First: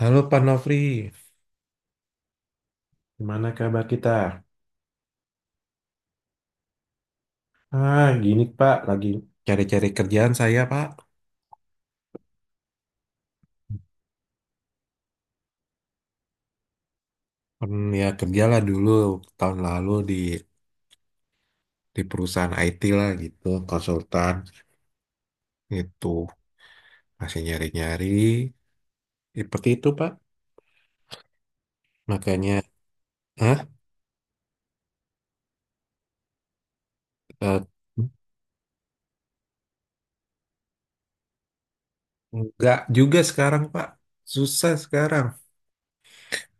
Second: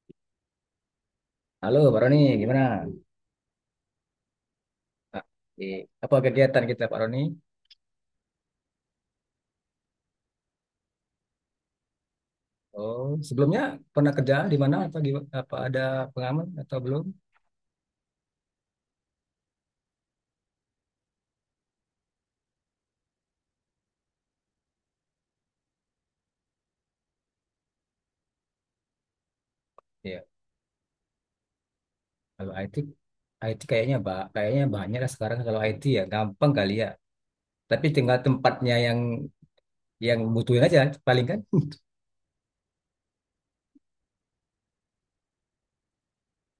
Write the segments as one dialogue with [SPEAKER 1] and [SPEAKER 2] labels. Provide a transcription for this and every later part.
[SPEAKER 1] Halo Pak Nofri,
[SPEAKER 2] Halo, Pak Roni, gimana?
[SPEAKER 1] gimana kabar kita?
[SPEAKER 2] Nah, di apa kegiatan kita, Pak Roni?
[SPEAKER 1] Gini Pak, lagi cari-cari kerjaan saya Pak.
[SPEAKER 2] Oh, sebelumnya pernah kerja di mana atau di apa ada pengalaman atau belum?
[SPEAKER 1] Ya kerjalah dulu tahun lalu di perusahaan IT lah gitu, konsultan gitu, masih nyari-nyari, ya, seperti itu Pak.
[SPEAKER 2] Iya. Kalau
[SPEAKER 1] Makanya,
[SPEAKER 2] IT
[SPEAKER 1] ah,
[SPEAKER 2] kayaknya banyak lah sekarang kalau IT ya gampang kali ya.
[SPEAKER 1] eh,
[SPEAKER 2] Tapi tinggal tempatnya yang butuhin aja paling kan.
[SPEAKER 1] nggak juga sekarang Pak, susah sekarang.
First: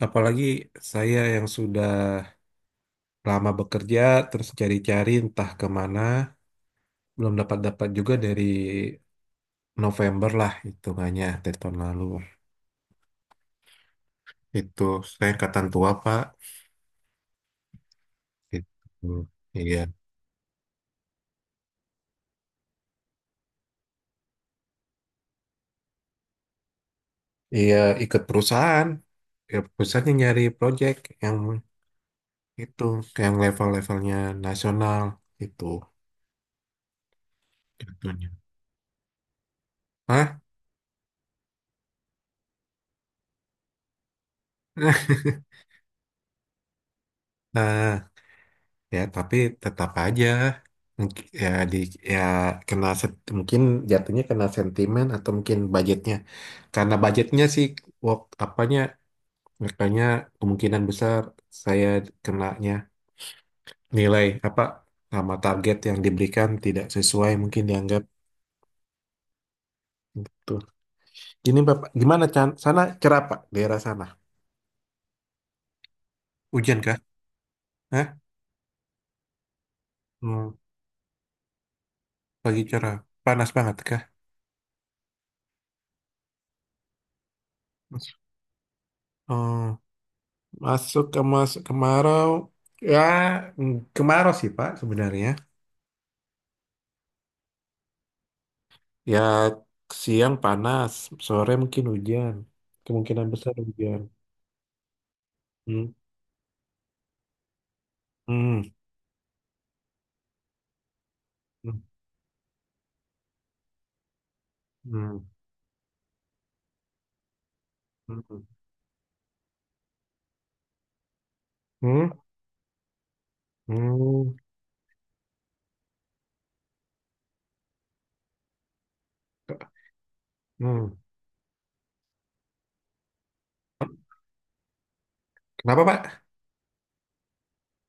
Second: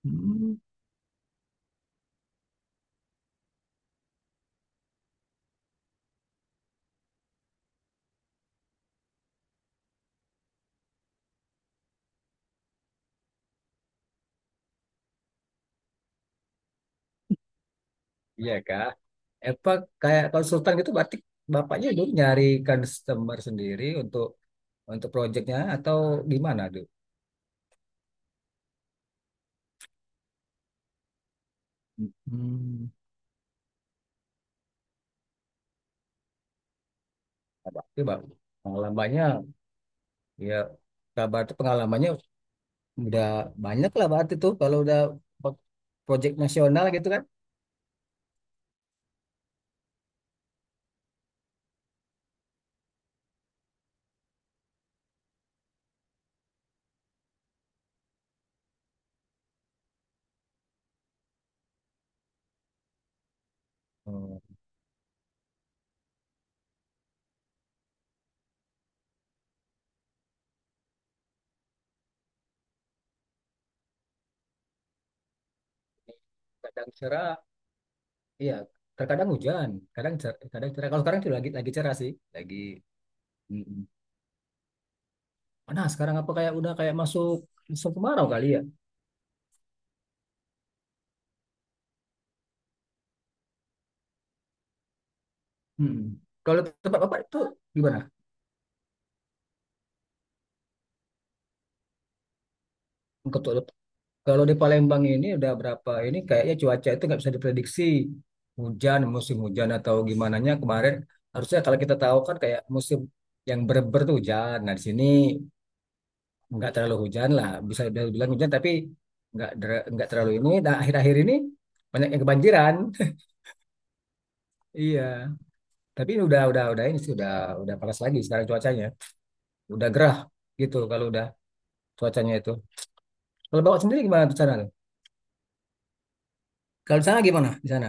[SPEAKER 1] Apalagi
[SPEAKER 2] Hmm,
[SPEAKER 1] saya yang sudah lama bekerja, terus cari-cari entah kemana, belum dapat-dapat juga dari November lah hitungannya dari tahun lalu. Itu saya angkatan tua, Pak.
[SPEAKER 2] iya Kak.
[SPEAKER 1] Gitu.
[SPEAKER 2] Apa
[SPEAKER 1] Iya.
[SPEAKER 2] kayak konsultan gitu berarti bapaknya dulu nyari customer sendiri untuk proyeknya atau gimana tuh?
[SPEAKER 1] Iya, ikut perusahaan. Ya, perusahaan yang nyari project yang itu,
[SPEAKER 2] Hmm.
[SPEAKER 1] yang level-levelnya nasional itu
[SPEAKER 2] Berarti, Bang,
[SPEAKER 1] jatuhnya.
[SPEAKER 2] pengalamannya.
[SPEAKER 1] Hah?
[SPEAKER 2] Ya, Kak Bart tuh pengalamannya udah banyak lah, Bart itu kalau udah pro- project nasional gitu kan.
[SPEAKER 1] Nah, ya tapi tetap aja Mungkin- ya di ya kena mungkin jatuhnya kena sentimen atau mungkin budgetnya. Karena budgetnya sih wak, apanya makanya kemungkinan besar saya kenanya nilai
[SPEAKER 2] Hmm.
[SPEAKER 1] apa sama target yang diberikan tidak sesuai mungkin dianggap betul. Ini Bapak, gimana Chan? Sana cerah Pak, daerah sana. Hujan
[SPEAKER 2] Kadang
[SPEAKER 1] kah?
[SPEAKER 2] cerah,
[SPEAKER 1] Hah?
[SPEAKER 2] iya, terkadang hujan,
[SPEAKER 1] Hmm,
[SPEAKER 2] kadang cerah. Kalau sekarang tuh lagi cerah sih, lagi
[SPEAKER 1] pagi cerah. Panas banget
[SPEAKER 2] mm
[SPEAKER 1] kah?
[SPEAKER 2] nah, sekarang apa kayak udah kayak masuk musim kemarau kali ya?
[SPEAKER 1] Oh, masuk kemarau. Ya, kemarau sih Pak sebenarnya.
[SPEAKER 2] Mm-mm. Kalau tempat Bapak itu gimana?
[SPEAKER 1] Ya, siang panas, sore mungkin hujan. Kemungkinan besar hujan.
[SPEAKER 2] Kalau di Palembang ini udah berapa
[SPEAKER 1] Hmm.
[SPEAKER 2] ini kayaknya cuaca itu nggak bisa diprediksi,
[SPEAKER 1] Hmm.
[SPEAKER 2] hujan musim hujan atau gimana nya, kemarin harusnya
[SPEAKER 1] Hmm.
[SPEAKER 2] kalau kita tahu kan kayak musim yang berber tuh hujan. Nah di sini
[SPEAKER 1] Hmm.
[SPEAKER 2] nggak terlalu hujan lah, bisa dibilang
[SPEAKER 1] Hmm.
[SPEAKER 2] hujan tapi nggak terlalu ini. Nah, akhir-akhir ini banyak
[SPEAKER 1] Hmm?
[SPEAKER 2] yang kebanjiran.
[SPEAKER 1] Hmm.
[SPEAKER 2] Iya. Tapi ini udah ini sih udah panas lagi sekarang cuacanya. Udah gerah gitu
[SPEAKER 1] Hmm.
[SPEAKER 2] kalau udah cuacanya itu. Kalau bawa sendiri gimana di sana tuh?
[SPEAKER 1] Kenapa Pak?
[SPEAKER 2] Kalau di sana gimana di sana?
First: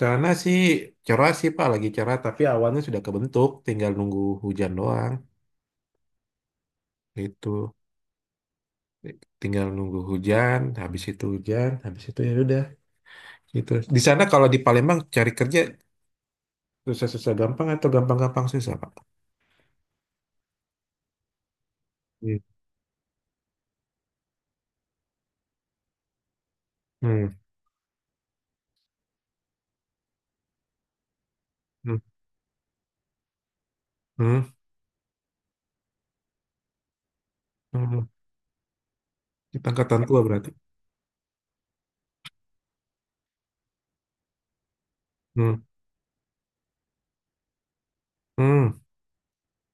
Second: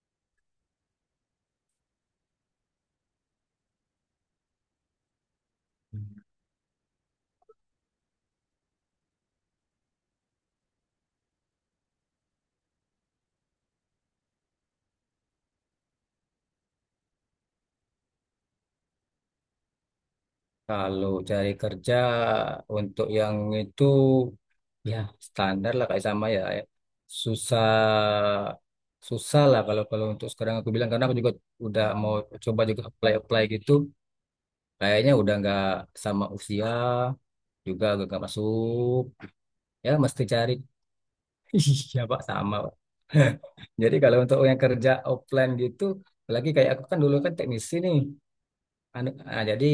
[SPEAKER 1] Sana sih cerah sih Pak, lagi cerah. Tapi awannya sudah kebentuk, tinggal nunggu hujan doang. Itu, tinggal nunggu hujan. Habis itu hujan, habis itu ya udah. Gitu. Di sana kalau di Palembang cari kerja susah-susah gampang atau gampang-gampang susah Pak?
[SPEAKER 2] Kalau cari kerja
[SPEAKER 1] Hmm.
[SPEAKER 2] untuk yang itu ya standar lah, kayak sama ya,
[SPEAKER 1] Hmm.
[SPEAKER 2] susah susah lah kalau kalau untuk sekarang aku bilang, karena aku juga udah
[SPEAKER 1] Hmm.
[SPEAKER 2] mau coba juga apply apply gitu,
[SPEAKER 1] Hmm.
[SPEAKER 2] kayaknya udah nggak, sama usia juga agak
[SPEAKER 1] Hmm.
[SPEAKER 2] nggak masuk,
[SPEAKER 1] Kita
[SPEAKER 2] ya
[SPEAKER 1] angkatan tua
[SPEAKER 2] mesti
[SPEAKER 1] berarti.
[SPEAKER 2] cari. Iya, Pak, sama, Pak. Jadi kalau untuk yang kerja offline
[SPEAKER 1] Hmm.
[SPEAKER 2] gitu, apalagi kayak aku kan dulu kan teknisi nih,
[SPEAKER 1] Hmm.
[SPEAKER 2] Jadi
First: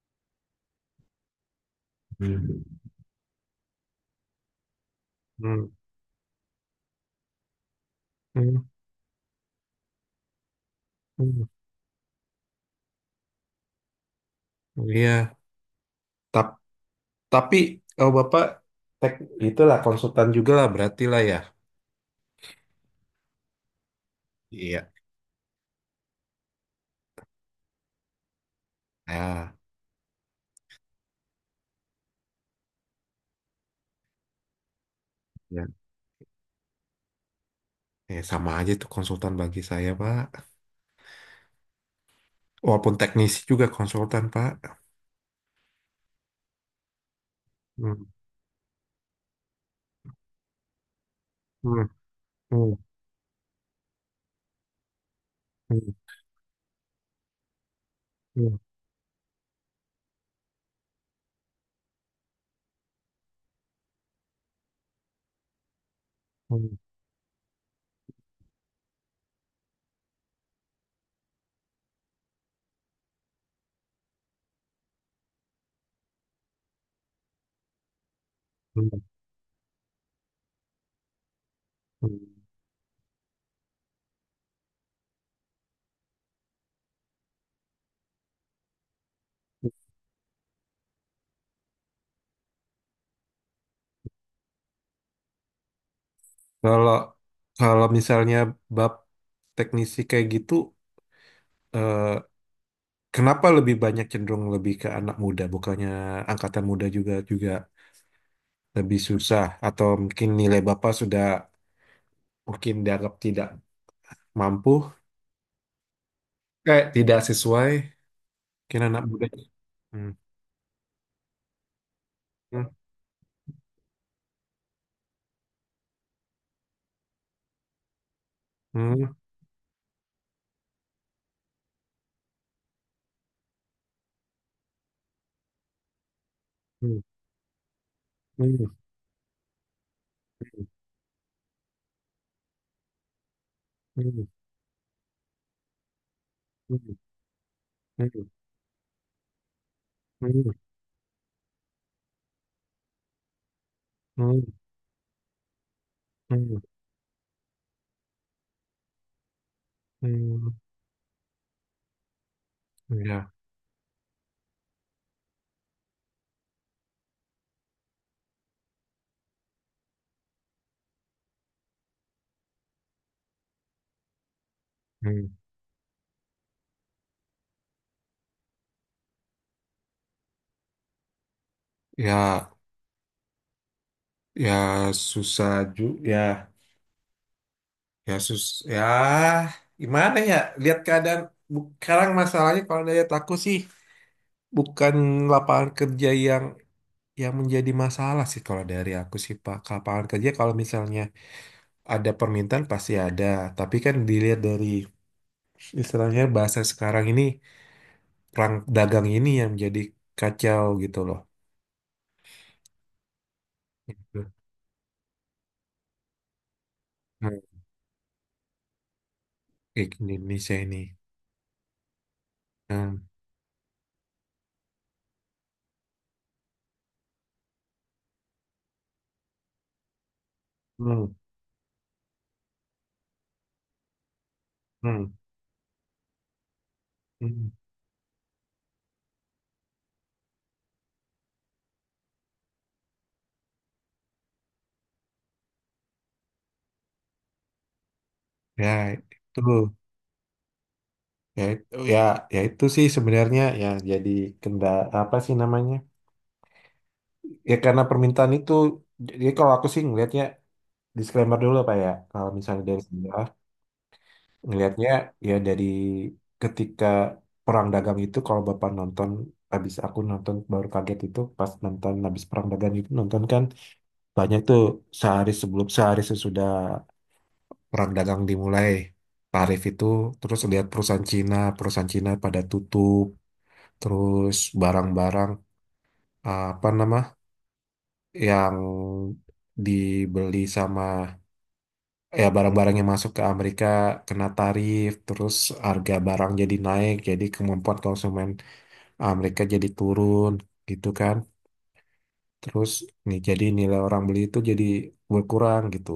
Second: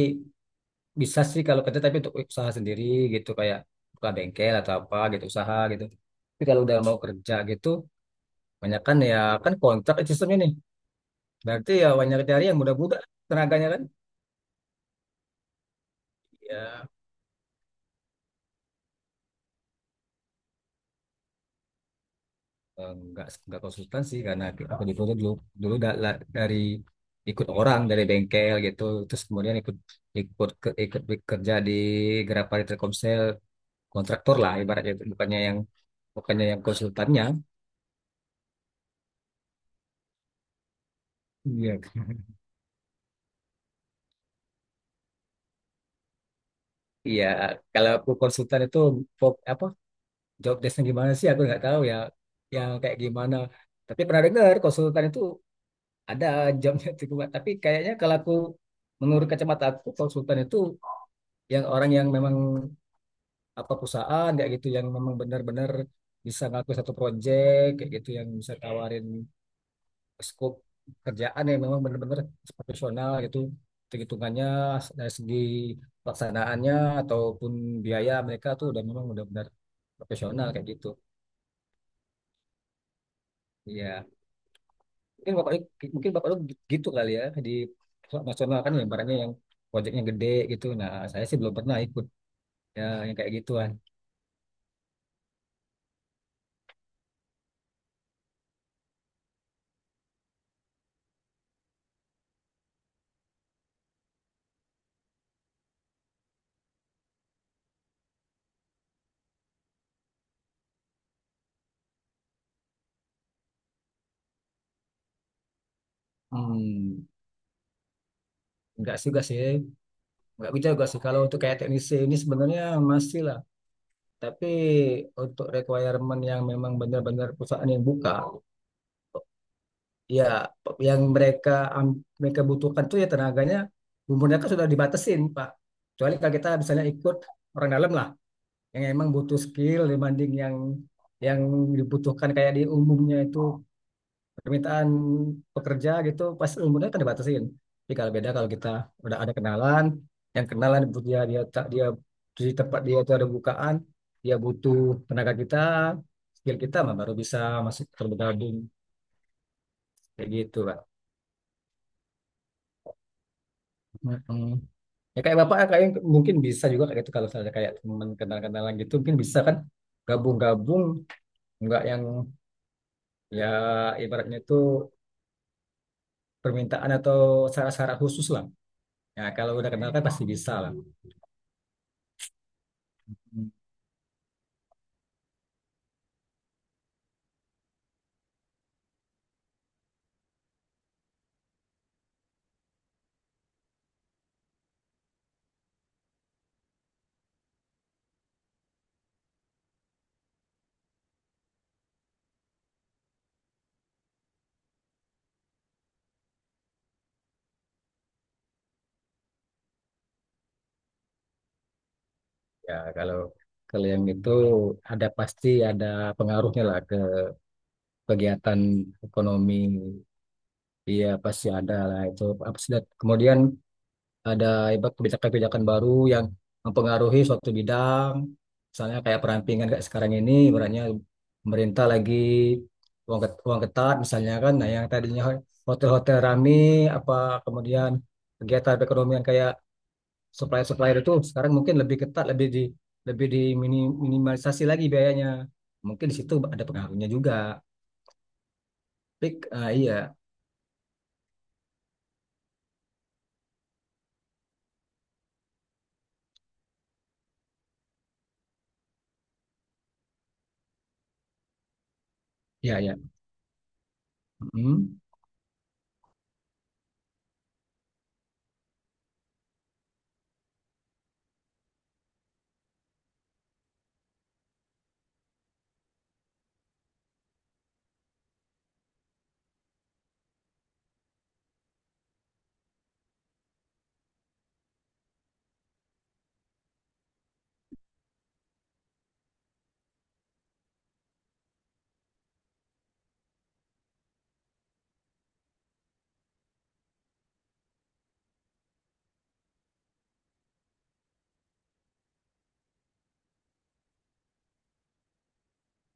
[SPEAKER 2] bisa sih kalau kerja tapi untuk usaha
[SPEAKER 1] Hmm.
[SPEAKER 2] sendiri gitu, kayak buka bengkel atau apa gitu usaha
[SPEAKER 1] Hmm.
[SPEAKER 2] gitu. Tapi kalau udah mau kerja gitu,
[SPEAKER 1] Hmm.
[SPEAKER 2] banyak kan ya, kan kontrak sistemnya nih.
[SPEAKER 1] Hmm.
[SPEAKER 2] Berarti ya banyak cari yang muda-muda, tenaganya kan.
[SPEAKER 1] Iya. Tapi.
[SPEAKER 2] Ya,
[SPEAKER 1] Tapi kalau Bapak tek itulah konsultan juga lah berarti lah ya.
[SPEAKER 2] nggak konsultan sih, karena aku
[SPEAKER 1] Iya.
[SPEAKER 2] dulu dulu dulu dari ikut orang dari bengkel gitu, terus
[SPEAKER 1] Ah,
[SPEAKER 2] kemudian ikut ikut ke, ikut kerja di Grapari Telkomsel, kontraktor lah ibaratnya itu, bukannya yang
[SPEAKER 1] ya.
[SPEAKER 2] konsultannya.
[SPEAKER 1] Sama aja itu konsultan bagi saya, Pak.
[SPEAKER 2] Iya.
[SPEAKER 1] Walaupun teknisi juga konsultan, Pak.
[SPEAKER 2] Iya, kalau
[SPEAKER 1] Hmm.
[SPEAKER 2] aku konsultan itu apa job desknya gimana sih? Aku nggak tahu
[SPEAKER 1] Hmm.
[SPEAKER 2] ya, yang
[SPEAKER 1] Hmm.
[SPEAKER 2] kayak gimana. Tapi pernah dengar konsultan itu
[SPEAKER 1] Hmm.
[SPEAKER 2] ada jobnya itu. Tapi kayaknya kalau aku, menurut kacamata aku, konsultan itu yang orang yang memang apa perusahaan kayak gitu, yang memang benar-benar bisa
[SPEAKER 1] Hmm.
[SPEAKER 2] ngaku
[SPEAKER 1] Hmm.
[SPEAKER 2] satu proyek kayak gitu, yang bisa tawarin skop kerjaan yang memang benar-benar profesional gitu, hitung-hitungannya dari segi pelaksanaannya ataupun biaya, mereka tuh udah
[SPEAKER 1] Hmm.
[SPEAKER 2] memang udah benar profesional kayak gitu.
[SPEAKER 1] Hmm.
[SPEAKER 2] Iya, mungkin bapak mungkin Bapak lu gitu kali ya, di perusahaan nasional kan, yang barangnya yang proyeknya gede gitu, nah saya sih belum pernah ikut ya yang kayak gituan.
[SPEAKER 1] Kalau kalau misalnya bab teknisi kayak gitu, eh, kenapa lebih banyak cenderung lebih ke anak muda, bukannya angkatan muda juga juga lebih susah atau mungkin nilai Bapak sudah mungkin dianggap tidak mampu, kayak
[SPEAKER 2] Hmm,
[SPEAKER 1] tidak sesuai kira
[SPEAKER 2] enggak
[SPEAKER 1] anak
[SPEAKER 2] sih, enggak
[SPEAKER 1] muda.
[SPEAKER 2] sih,
[SPEAKER 1] Hmm.
[SPEAKER 2] enggak bisa juga sih kalau untuk kayak teknisi ini sebenarnya
[SPEAKER 1] Hmm.
[SPEAKER 2] masih lah, tapi untuk requirement yang memang benar-benar perusahaan yang buka,
[SPEAKER 1] Hmm.
[SPEAKER 2] ya, yang mereka mereka butuhkan tuh ya tenaganya, umurnya kan sudah dibatasin, Pak. Kecuali kalau kita misalnya
[SPEAKER 1] Hmm.
[SPEAKER 2] ikut orang dalam lah,
[SPEAKER 1] Hmm.
[SPEAKER 2] yang emang butuh skill dibanding yang dibutuhkan kayak di umumnya itu
[SPEAKER 1] Hmm.
[SPEAKER 2] permintaan pekerja gitu, pas umurnya
[SPEAKER 1] Hmm.
[SPEAKER 2] kan dibatasin. Tapi kalau
[SPEAKER 1] Hmm.
[SPEAKER 2] beda kalau kita udah ada kenalan, yang kenalan butuh, dia dia ta- dia di tempat dia itu ada bukaan,
[SPEAKER 1] Hmm.
[SPEAKER 2] dia
[SPEAKER 1] Hmm.
[SPEAKER 2] butuh tenaga kita, skill
[SPEAKER 1] Hmm.
[SPEAKER 2] kita mah baru bisa masuk tergabung kayak
[SPEAKER 1] Hmm.
[SPEAKER 2] gitu, Pak.
[SPEAKER 1] Ya,
[SPEAKER 2] Ya kayak Bapak, kayak mungkin bisa juga kayak itu kalau misalnya kayak teman kenal-kenalan gitu mungkin bisa kan gabung-gabung, nggak yang ya ibaratnya itu
[SPEAKER 1] hmm.
[SPEAKER 2] permintaan atau syarat-syarat khusus lah. Ya kalau udah kenal kan pasti bisa lah.
[SPEAKER 1] Ya,
[SPEAKER 2] Hmm.
[SPEAKER 1] ya susah juga. Ya, ya sus. Ya, gimana ya? Lihat keadaan. Sekarang masalahnya kalau dari aku sih bukan lapangan kerja yang menjadi masalah sih kalau dari aku sih Pak. Ke Lapangan kerja kalau misalnya ada permintaan pasti ada, tapi kan dilihat dari istilahnya bahasa sekarang ini perang dagang ini yang jadi kacau gitu loh.
[SPEAKER 2] Ya kalau kalau yang itu ada, pasti ada pengaruhnya lah ke
[SPEAKER 1] Nah,
[SPEAKER 2] kegiatan ekonomi.
[SPEAKER 1] kayak Indonesia ini.
[SPEAKER 2] Iya pasti ada lah itu. Apa sih, dan
[SPEAKER 1] Hmm.
[SPEAKER 2] kemudian ada ibarat kebijakan-kebijakan baru yang mempengaruhi suatu bidang. Misalnya kayak perampingan kayak sekarang ini, ibaratnya
[SPEAKER 1] Hmm.
[SPEAKER 2] pemerintah lagi uang ketat misalnya kan, nah yang
[SPEAKER 1] Hmm.
[SPEAKER 2] tadinya hotel-hotel rame, apa,
[SPEAKER 1] Hmm.
[SPEAKER 2] kemudian kegiatan perekonomian kayak supplier-supplier itu sekarang mungkin lebih ketat, lebih diminimalisasi lagi biayanya. Mungkin di situ ada pengaruhnya juga.
[SPEAKER 1] Ya
[SPEAKER 2] Tapi,
[SPEAKER 1] itu
[SPEAKER 2] iya,
[SPEAKER 1] ya itu ya ya itu sih sebenarnya ya jadi kenda apa sih namanya? Ya karena permintaan itu jadi kalau aku sih ngelihatnya disclaimer dulu Pak ya. Kalau misalnya
[SPEAKER 2] iya,
[SPEAKER 1] dari
[SPEAKER 2] iya.
[SPEAKER 1] ngelihatnya
[SPEAKER 2] Mm.
[SPEAKER 1] ya dari ketika Perang Dagang itu kalau Bapak nonton habis aku nonton baru kaget itu pas nonton habis Perang Dagang itu nonton kan banyak tuh sehari sebelum sehari sesudah Perang Dagang dimulai tarif itu terus lihat perusahaan Cina pada tutup terus barang-barang eh, apa nama yang dibeli sama ya barang-barang yang masuk ke Amerika kena tarif, terus harga barang jadi naik, jadi kemampuan konsumen Amerika jadi turun gitu kan. Terus nih jadi nilai orang beli itu jadi berkurang gitu.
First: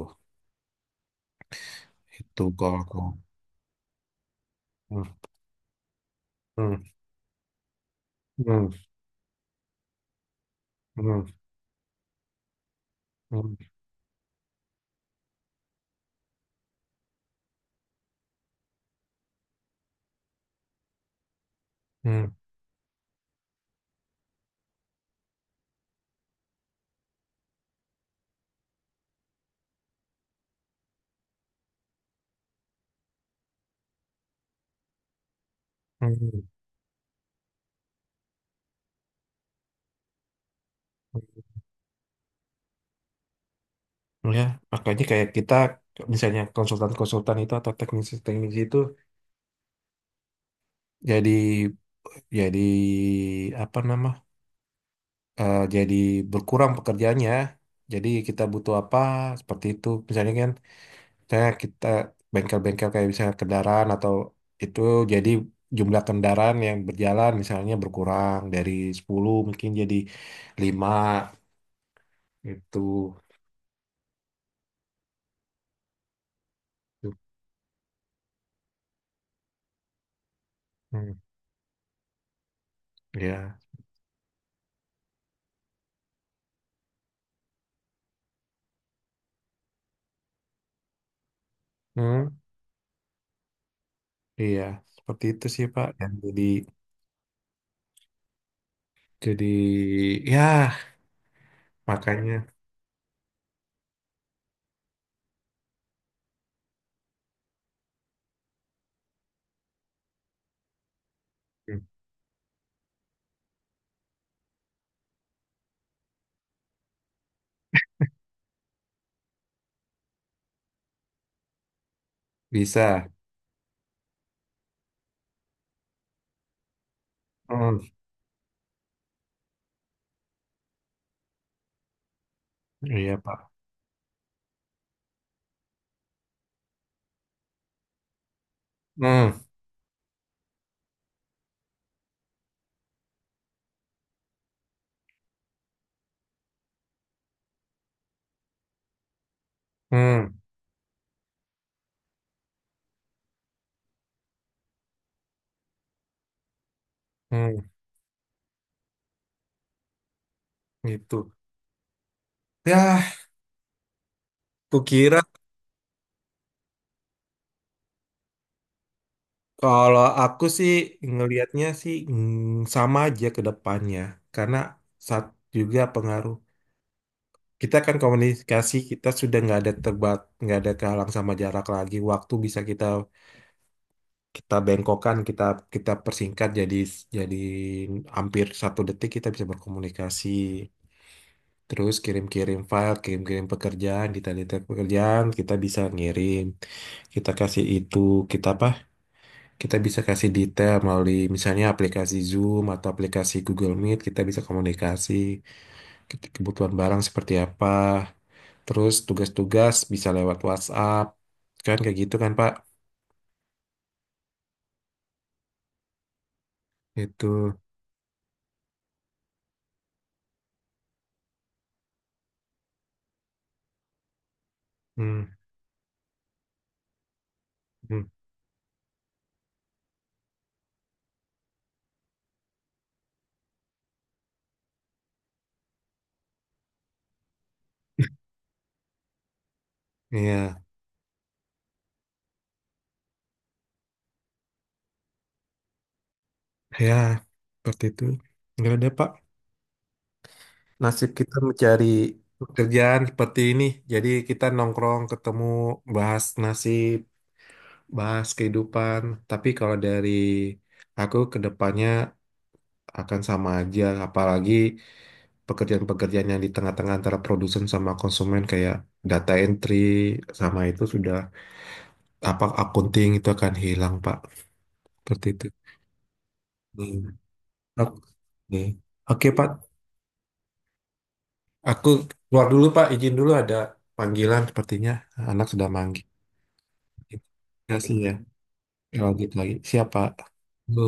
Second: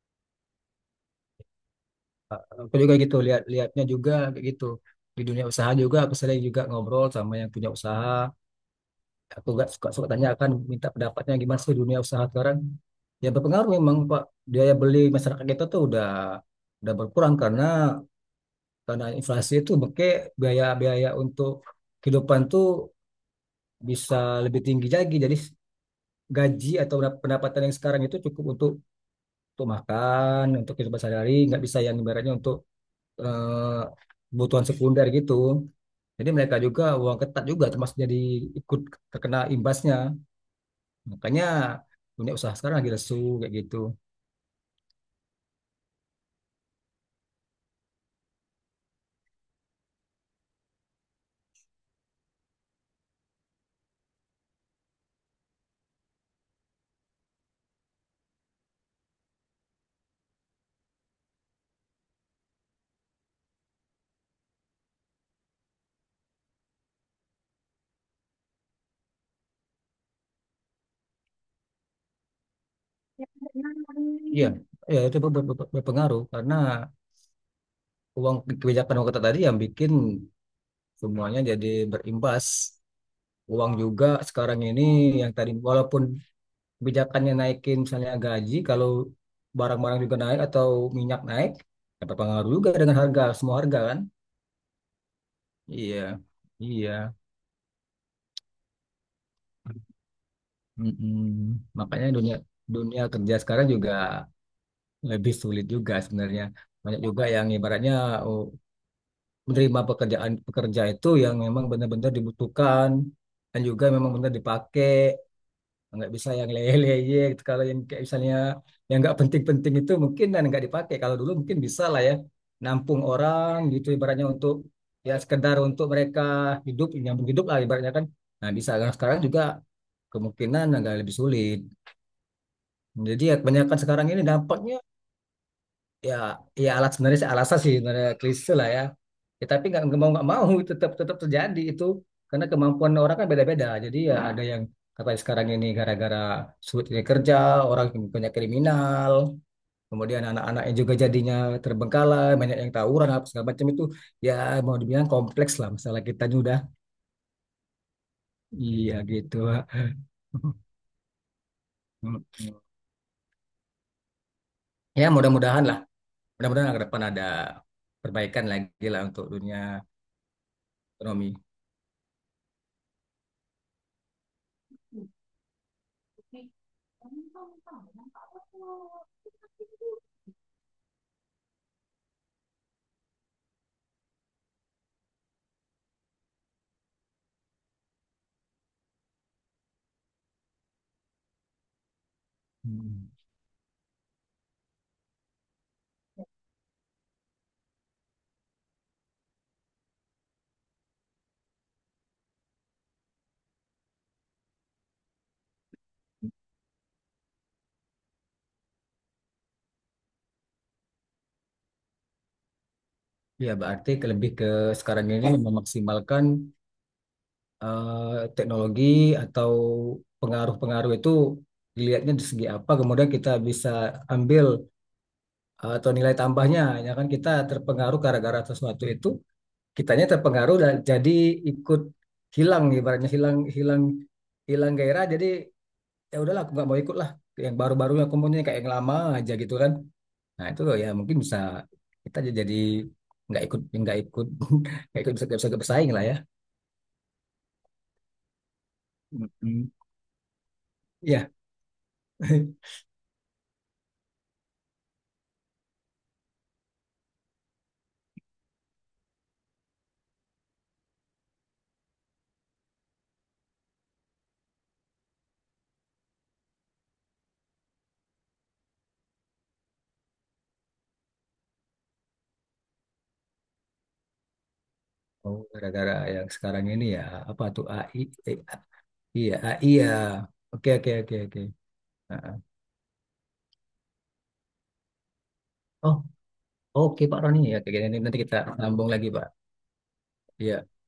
[SPEAKER 1] Itu
[SPEAKER 2] Aku juga
[SPEAKER 1] kalau
[SPEAKER 2] gitu, lihat lihatnya juga kayak gitu,
[SPEAKER 1] hmm.
[SPEAKER 2] di dunia usaha juga aku sering juga
[SPEAKER 1] Hmm.
[SPEAKER 2] ngobrol sama yang punya usaha.
[SPEAKER 1] Hmm.
[SPEAKER 2] Aku gak suka suka tanya, akan minta
[SPEAKER 1] Hmm.
[SPEAKER 2] pendapatnya gimana sih dunia usaha sekarang. Ya,
[SPEAKER 1] Hmm.
[SPEAKER 2] berpengaruh memang, Pak. Biaya beli masyarakat kita tuh udah berkurang karena inflasi itu, maka biaya-biaya untuk
[SPEAKER 1] Hmm.
[SPEAKER 2] kehidupan tuh bisa lebih tinggi lagi. Jadi gaji atau pendapatan yang sekarang itu cukup untuk makan, untuk kehidupan sehari-hari, nggak bisa yang ibaratnya untuk eh, kebutuhan sekunder gitu. Jadi
[SPEAKER 1] Hmm.
[SPEAKER 2] mereka juga uang ketat juga termasuk, jadi ikut terkena imbasnya. Makanya dunia usaha sekarang lagi lesu kayak gitu.
[SPEAKER 1] Ya, makanya kayak kita misalnya konsultan-konsultan itu atau teknisi-teknisi itu jadi jadi apa nama jadi berkurang pekerjaannya. Jadi kita butuh apa seperti itu. Misalnya kan, misalnya kita bengkel-bengkel kayak misalnya kendaraan atau itu jadi jumlah kendaraan yang berjalan misalnya berkurang dari 10 mungkin jadi 5 itu.
[SPEAKER 2] Iya, ya itu berpengaruh karena uang, kebijakan uang ketat tadi yang bikin
[SPEAKER 1] Hmm,
[SPEAKER 2] semuanya jadi berimbas.
[SPEAKER 1] ya.
[SPEAKER 2] Uang juga sekarang ini yang tadi, walaupun kebijakannya naikin misalnya gaji, kalau barang-barang juga naik atau minyak naik, ya
[SPEAKER 1] Hmm,
[SPEAKER 2] berpengaruh juga dengan harga, semua harga kan.
[SPEAKER 1] iya, seperti itu sih Pak.
[SPEAKER 2] Iya,
[SPEAKER 1] Dan jadi
[SPEAKER 2] iya.
[SPEAKER 1] jadi ya
[SPEAKER 2] Mm-mm. Makanya dunia
[SPEAKER 1] makanya
[SPEAKER 2] dunia kerja sekarang juga lebih sulit juga sebenarnya. Banyak juga yang ibaratnya, oh, menerima pekerjaan pekerja itu yang memang
[SPEAKER 1] hmm,
[SPEAKER 2] benar-benar dibutuhkan dan juga memang benar dipakai. Nggak bisa yang leye-leye gitu. Kalau yang kayak misalnya yang nggak penting-penting itu mungkin dan nggak dipakai. Kalau dulu mungkin bisa lah ya, nampung
[SPEAKER 1] bisa.
[SPEAKER 2] orang gitu ibaratnya untuk ya sekedar untuk mereka hidup, nyambung hidup lah
[SPEAKER 1] Hmm,
[SPEAKER 2] ibaratnya kan. Nah bisa. Kalau sekarang juga kemungkinan agak lebih sulit.
[SPEAKER 1] iya
[SPEAKER 2] Jadi ya
[SPEAKER 1] Pak.
[SPEAKER 2] kebanyakan sekarang ini dampaknya ya ya alat sebenarnya sih, alasan sih sebenarnya klise lah ya,
[SPEAKER 1] Hmm.
[SPEAKER 2] ya tapi nggak mau nggak mau tetap tetap terjadi itu, karena kemampuan orang kan beda-beda, jadi ya ada yang kata sekarang ini gara-gara sulit ini kerja orang banyak kriminal, kemudian
[SPEAKER 1] Hmm.
[SPEAKER 2] anak-anaknya juga jadinya terbengkalai, banyak yang tawuran apa segala macam itu, ya mau dibilang kompleks lah masalah kita ini udah,
[SPEAKER 1] Hmm,
[SPEAKER 2] iya gitu.
[SPEAKER 1] gitu. Ya,
[SPEAKER 2] Ya,
[SPEAKER 1] kukira
[SPEAKER 2] mudah-mudahan ke depan ada perbaikan lagi lah untuk dunia
[SPEAKER 1] kalau aku sih
[SPEAKER 2] ekonomi.
[SPEAKER 1] ngelihatnya sih sama aja ke depannya karena saat juga pengaruh kita kan komunikasi kita sudah nggak ada nggak ada kehalang sama jarak lagi waktu bisa kita kita bengkokkan kita kita persingkat jadi hampir 1 detik kita bisa berkomunikasi terus kirim-kirim file
[SPEAKER 2] Hmm.
[SPEAKER 1] kirim-kirim pekerjaan detail-detail pekerjaan kita bisa ngirim kita kasih itu kita apa kita bisa kasih detail melalui misalnya aplikasi Zoom atau aplikasi Google Meet, kita bisa komunikasi kebutuhan barang seperti apa. Terus tugas-tugas bisa lewat WhatsApp. Kan kayak gitu kan, Pak?
[SPEAKER 2] Ya, berarti lebih ke sekarang ini memaksimalkan
[SPEAKER 1] Itu.
[SPEAKER 2] eh, teknologi, atau pengaruh-pengaruh itu dilihatnya dari segi apa, kemudian kita bisa ambil
[SPEAKER 1] Hmm.
[SPEAKER 2] atau nilai tambahnya. Ya kan kita terpengaruh
[SPEAKER 1] Hmm.
[SPEAKER 2] gara-gara sesuatu itu, kitanya terpengaruh dan jadi ikut hilang, ibaratnya hilang hilang hilang gairah. Jadi ya udahlah, aku nggak mau ikut lah. Yang baru-baru yang kemudian kayak yang lama aja gitu kan. Nah
[SPEAKER 1] Iya.
[SPEAKER 2] itu ya mungkin bisa kita aja, jadi nggak ikut nggak ikut bisa, nggak bisa bersaing lah ya.
[SPEAKER 1] Ya, seperti itu. Enggak ada, Pak.
[SPEAKER 2] Mm-mm.
[SPEAKER 1] Nasib
[SPEAKER 2] Iya.
[SPEAKER 1] kita mencari pekerjaan seperti ini. Jadi kita nongkrong, ketemu, bahas nasib, bahas kehidupan. Tapi kalau dari aku ke depannya akan sama aja apalagi pekerjaan-pekerjaan yang di tengah-tengah antara produsen sama konsumen kayak data entry sama itu sudah apa accounting itu akan hilang Pak seperti
[SPEAKER 2] Oh,
[SPEAKER 1] itu.
[SPEAKER 2] gara-gara yang sekarang ini ya,
[SPEAKER 1] Hmm.
[SPEAKER 2] apa tuh AI, eh,
[SPEAKER 1] Oke.
[SPEAKER 2] AI
[SPEAKER 1] Oke
[SPEAKER 2] ya,
[SPEAKER 1] Pak,
[SPEAKER 2] AI ya. Oke, oke, oke, oke.
[SPEAKER 1] aku
[SPEAKER 2] Nah,
[SPEAKER 1] keluar dulu Pak izin dulu ada panggilan sepertinya anak sudah
[SPEAKER 2] oh
[SPEAKER 1] manggil
[SPEAKER 2] oke Pak Roni, ya
[SPEAKER 1] terima
[SPEAKER 2] kayak
[SPEAKER 1] kasih
[SPEAKER 2] gini
[SPEAKER 1] ya.
[SPEAKER 2] nanti kita sambung
[SPEAKER 1] Ya,
[SPEAKER 2] lagi, Pak.
[SPEAKER 1] lanjut lagi siapa
[SPEAKER 2] Iya.
[SPEAKER 1] Bu.